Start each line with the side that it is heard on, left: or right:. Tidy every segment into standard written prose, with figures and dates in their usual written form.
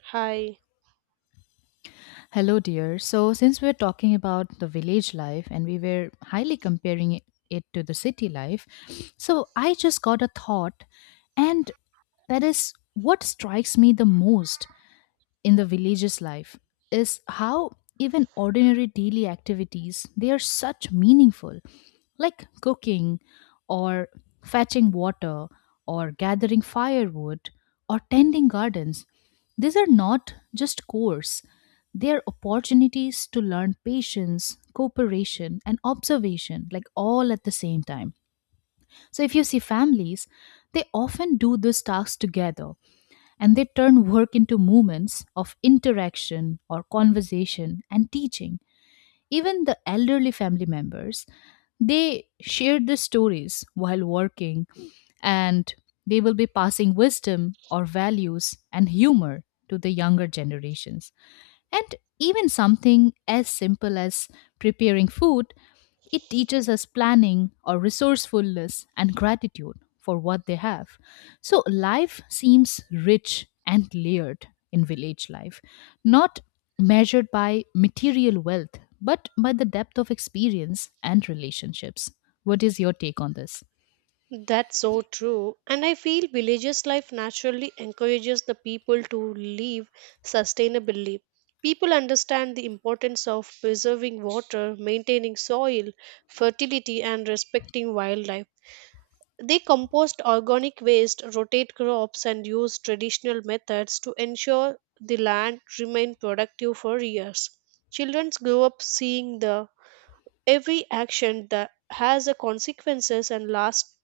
right: Hi,
left: Hello, dear. So, since we're talking about the village life and we were highly comparing it to the city life, so I just got a thought, and that is what strikes me the most in the village's life is how even ordinary daily activities they are such meaningful, like cooking or fetching water or gathering firewood or tending gardens. These are not just chores, they are opportunities to learn patience, cooperation, and observation, like all at the same time. So, if you see families, they often do these tasks together and they turn work into moments of interaction or conversation and teaching. Even the elderly family members, they shared the stories while working and they will be passing wisdom or values and humor to the younger generations. And even something as simple as preparing food, it teaches us planning or resourcefulness and gratitude for what they have. So life seems rich and layered in village life, not measured by material wealth, but by the depth of experience and relationships. What is your take on this?
right: that's so true. And I feel villages life naturally encourages the people to live sustainably. People understand the importance of preserving water, maintaining soil, fertility, and respecting wildlife. They compost organic waste, rotate crops, and use traditional methods to ensure the land remain productive for years. Children grow up seeing the every action that has a consequences and lasts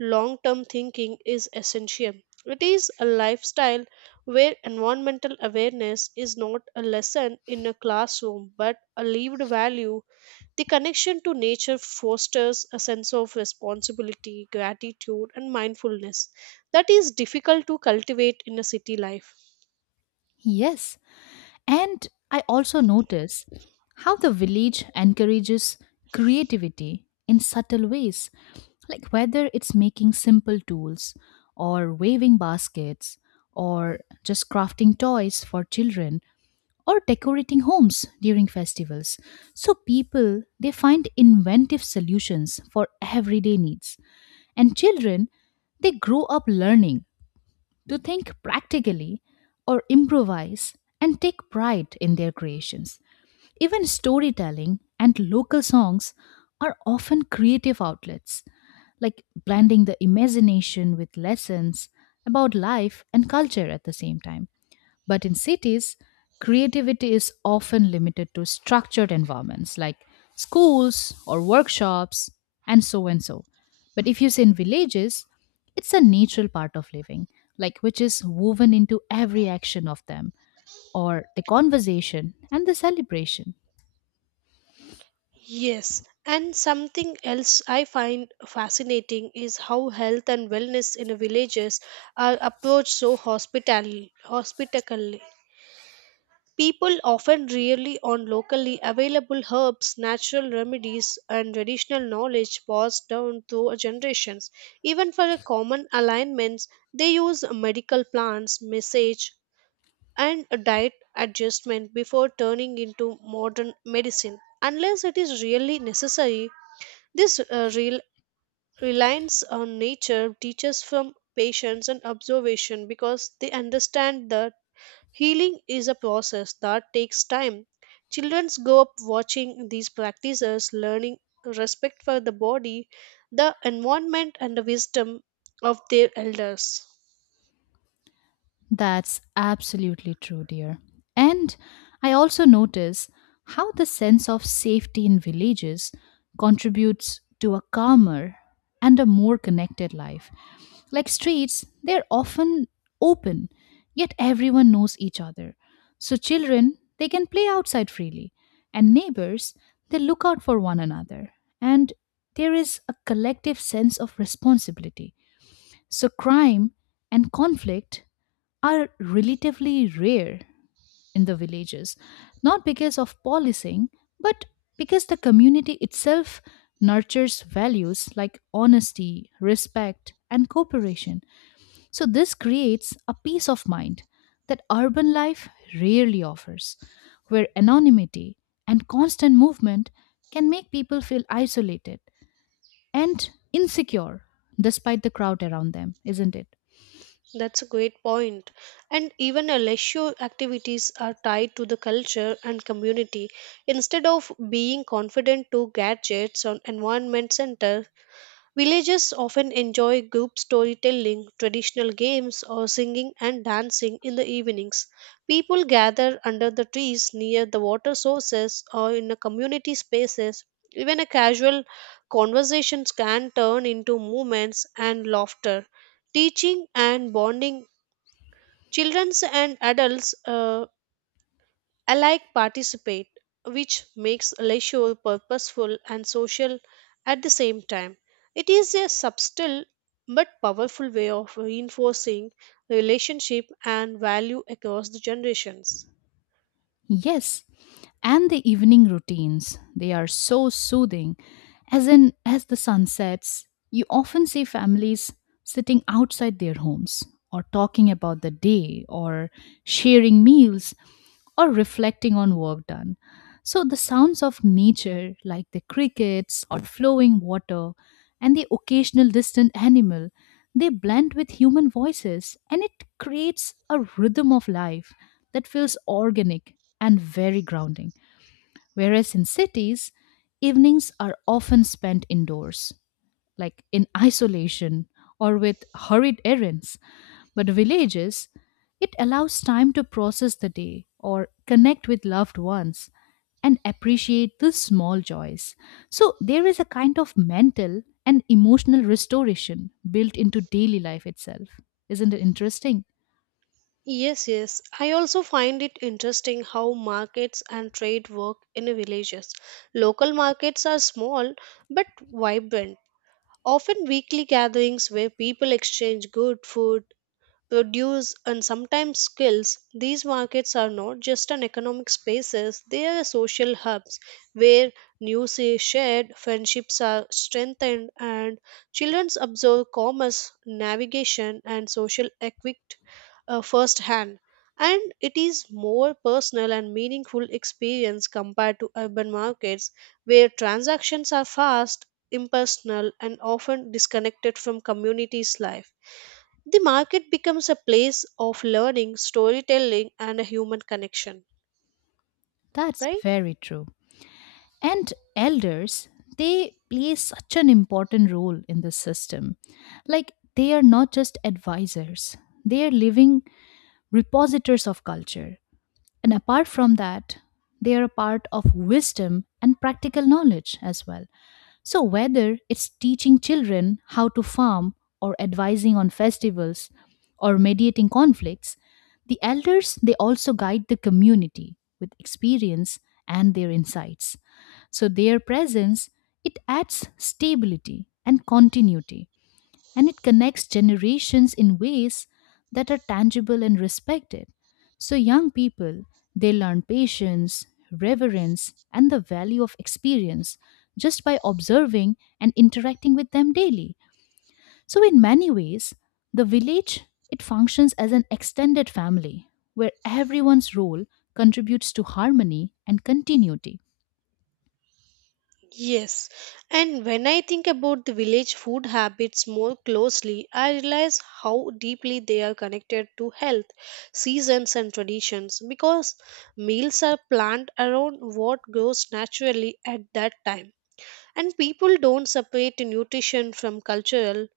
right: long term thinking is essential. It is a lifestyle where environmental awareness is not a lesson in a classroom but a lived value. The connection to nature fosters a sense of responsibility, gratitude, and mindfulness that is difficult to cultivate in a city life.
left: Yes. And I also notice how the village encourages creativity in subtle ways, like whether it's making simple tools, or waving baskets, or just crafting toys for children, or decorating homes during festivals. So people they find inventive solutions for everyday needs, and children they grow up learning to think practically or improvise and take pride in their creations. Even storytelling and local songs are often creative outlets, like blending the imagination with lessons about life and culture at the same time. But in cities, creativity is often limited to structured environments like schools or workshops and so and so. But if you say in villages, it's a natural part of living, like which is woven into every action of them or the conversation and the celebration.
right: Yes, and something else I find fascinating is how health and wellness in the villages are approached so hospitally, hospitably. People often rely on locally available herbs, natural remedies, and traditional knowledge passed down through generations. Even for the common alignments, they use medical plants, massage, and a diet adjustment before turning into modern medicine. Unless it is really necessary, this reliance on nature teaches from patience and observation because they understand that healing is a process that takes time. Children grow up watching these practices, learning respect for the body, the environment, and the wisdom of their elders.
left: That's absolutely true, dear. And I also notice how the sense of safety in villages contributes to a calmer and a more connected life. Like streets, they're often open, yet everyone knows each other. So children, they can play outside freely, and neighbors, they look out for one another. And there is a collective sense of responsibility. So crime and conflict are relatively rare in the villages, not because of policing, but because the community itself nurtures values like honesty, respect, and cooperation. So, this creates a peace of mind that urban life rarely offers, where anonymity and constant movement can make people feel isolated and insecure despite the crowd around them, isn't it?
right: That's a great point. And even a leisure activities are tied to the culture and community. Instead of being confident to gadgets on environment centers, villagers often enjoy group storytelling, traditional games, or singing and dancing in the evenings. People gather under the trees near the water sources or in the community spaces. Even a casual conversations can turn into movements and laughter, teaching and bonding. Children and adults I like participate, which makes leisure purposeful and social at the same time. It is a subtle but powerful way of reinforcing relationship and value across the generations.
left: Yes, and the evening routines. They are so soothing. As in as the sun sets, you often see families sitting outside their homes or talking about the day or sharing meals or reflecting on work done. So the sounds of nature like the crickets or flowing water and the occasional distant animal they blend with human voices and it creates a rhythm of life that feels organic and very grounding. Whereas in cities, evenings are often spent indoors, like in isolation or with hurried errands. But villages, it allows time to process the day or connect with loved ones and appreciate the small joys. So there is a kind of mental and emotional restoration built into daily life itself. Isn't it interesting?
right: Yes, yes. I also find it interesting how markets and trade work in villages. Local markets are small but vibrant, often weekly gatherings where people exchange good food, produce and sometimes skills. These markets are not just an economic spaces, they are social hubs where news is shared, friendships are strengthened, and children observe commerce, navigation, and social equity firsthand, and it is more personal and meaningful experience compared to urban markets where transactions are fast, impersonal, and often disconnected from communities life. The market becomes a place of learning, storytelling, and a human connection,
left: That's
right: right?
left: very true. And elders, they play such an important role in the system. Like they are not just advisors, they are living repositors of culture. And apart from that, they are a part of wisdom and practical knowledge as well. So, whether it's teaching children how to farm, or advising on festivals, or mediating conflicts, the elders they also guide the community with experience and their insights. So, their presence it adds stability and continuity and it connects generations in ways that are tangible and respected. So, young people, they learn patience, reverence, and the value of experience just by observing and interacting with them daily. So, in many ways, the village it functions as an extended family where everyone's role contributes to harmony and continuity.
right: Yes, and when I think about the village food habits more closely, I realize how deeply they are connected to health, seasons, and traditions because meals are planned around what grows naturally at that time. And people don't separate nutrition from cultural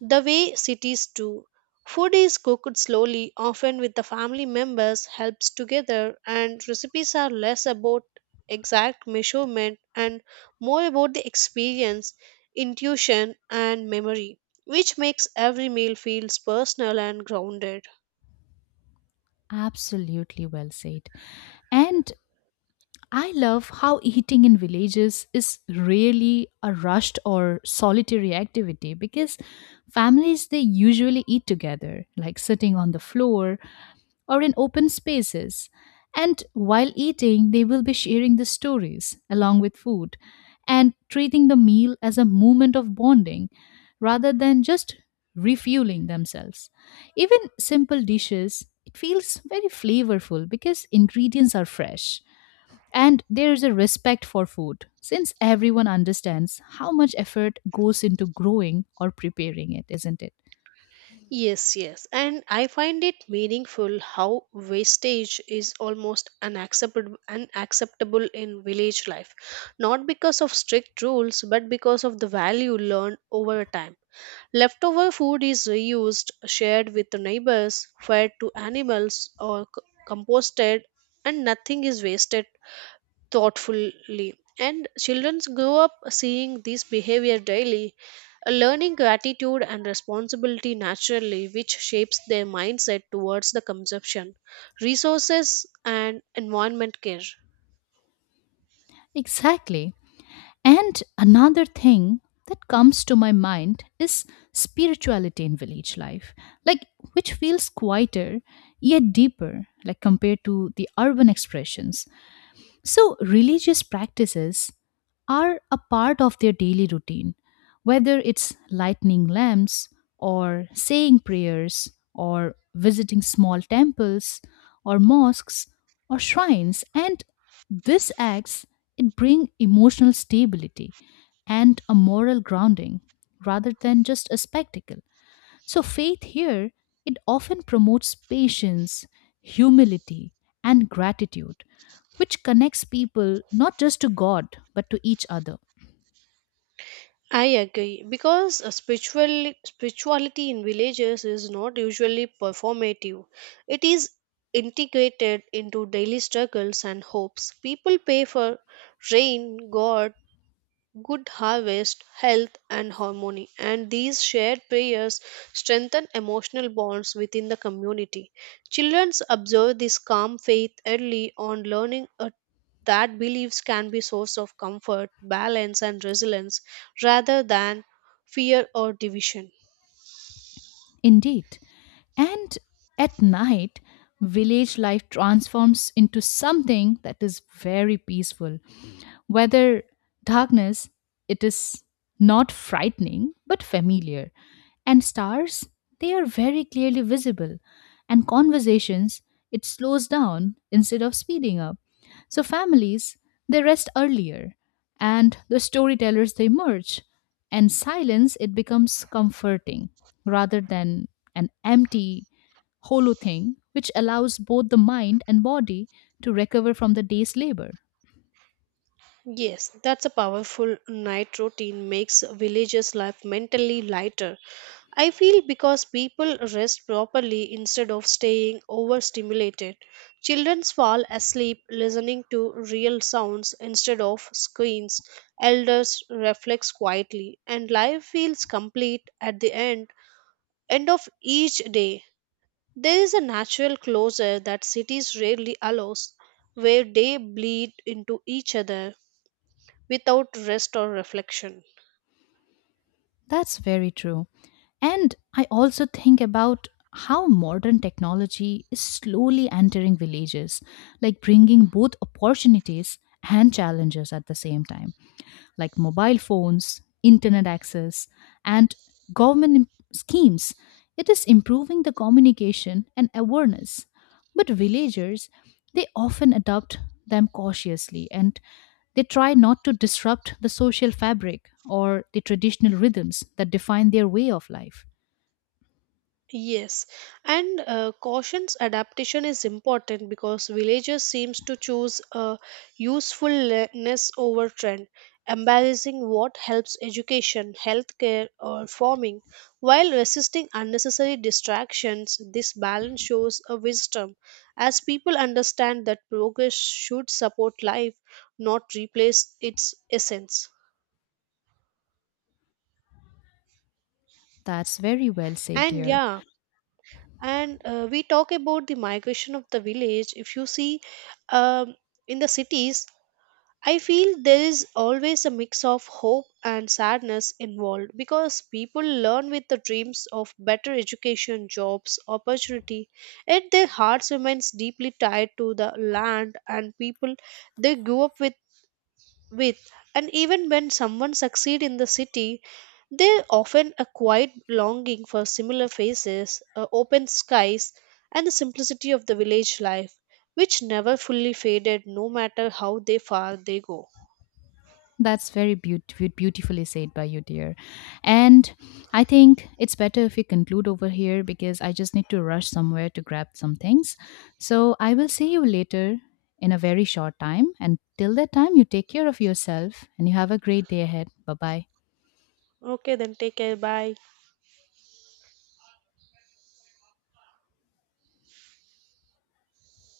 right: the way cities do. Food is cooked slowly, often with the family members helps together, and recipes are less about exact measurement and more about the experience, intuition, and memory, which makes every meal feels personal and grounded.
left: Absolutely well said. And I love how eating in villages is really a rushed or solitary activity because families they usually eat together, like sitting on the floor or in open spaces. And while eating, they will be sharing the stories along with food and treating the meal as a moment of bonding rather than just refueling themselves. Even simple dishes, it feels very flavorful because ingredients are fresh and there is a respect for food, since everyone understands how much effort goes into growing or preparing it, isn't it?
right: Yes, yes. And I find it meaningful how wastage is almost unacceptable in village life. Not because of strict rules, but because of the value learned over time. Leftover food is reused, shared with the neighbors, fed to animals, or composted, and nothing is wasted thoughtfully. And children grow up seeing this behavior daily, learning gratitude and responsibility naturally, which shapes their mindset towards the consumption, resources, and environment care.
left: Exactly. And another thing that comes to my mind is spirituality in village life, like which feels quieter yet deeper, like compared to the urban expressions. So, religious practices are a part of their daily routine, whether it's lighting lamps, or saying prayers, or visiting small temples, or mosques, or shrines. And this acts, it bring emotional stability and a moral grounding rather than just a spectacle. So, faith here, it often promotes patience, humility, and gratitude, which connects people not just to God, but to each other.
right: I agree because a spirituality in villages is not usually performative. It is integrated into daily struggles and hopes. People pay for rain, God, good harvest, health, and harmony. And these shared prayers strengthen emotional bonds within the community. Children observe this calm faith early on, learning a that beliefs can be source of comfort, balance, and resilience rather than fear or division.
left: Indeed. And at night, village life transforms into something that is very peaceful. Whether darkness, it is not frightening but familiar. And stars, they are very clearly visible. And conversations, it slows down instead of speeding up. So families, they rest earlier. And the storytellers, they merge. And silence, it becomes comforting rather than an empty, hollow thing, which allows both the mind and body to recover from the day's labor.
right: Yes, that's a powerful night routine makes villagers' life mentally lighter. I feel because people rest properly instead of staying overstimulated. Children fall asleep listening to real sounds instead of screens. Elders reflect quietly, and life feels complete at the end of each day. There is a natural closure that cities rarely allows, where they bleed into each other without rest or reflection.
left: That's very true. And I also think about how modern technology is slowly entering villages, like bringing both opportunities and challenges at the same time, like mobile phones, internet access, and schemes. It is improving the communication and awareness. But villagers, they often adopt them cautiously and they try not to disrupt the social fabric or the traditional rhythms that define their way of life.
right: Yes, and caution's adaptation is important because villagers seems to choose a usefulness over trend, embracing what helps education, healthcare, or farming, while resisting unnecessary distractions. This balance shows a wisdom, as people understand that progress should support life, not replace its essence.
left: That's very well said,
right: And
left: dear.
right: yeah, and we talk about the migration of the village. If you see um, in the cities, I feel there is always a mix of hope and sadness involved because people learn with the dreams of better education, jobs, opportunity, yet their hearts remains deeply tied to the land and people they grew up with, and even when someone succeed in the city, they often a quiet longing for similar faces, open skies, and the simplicity of the village life, which never fully faded no matter how they far they go.
left: Beautifully said by you, dear. And I think it's better if we conclude over here because I just need to rush somewhere to grab some things. So I will see you later in a very short time. And till that time, you take care of yourself and you have a great day ahead. Bye bye.
right: Okay then, take care, bye.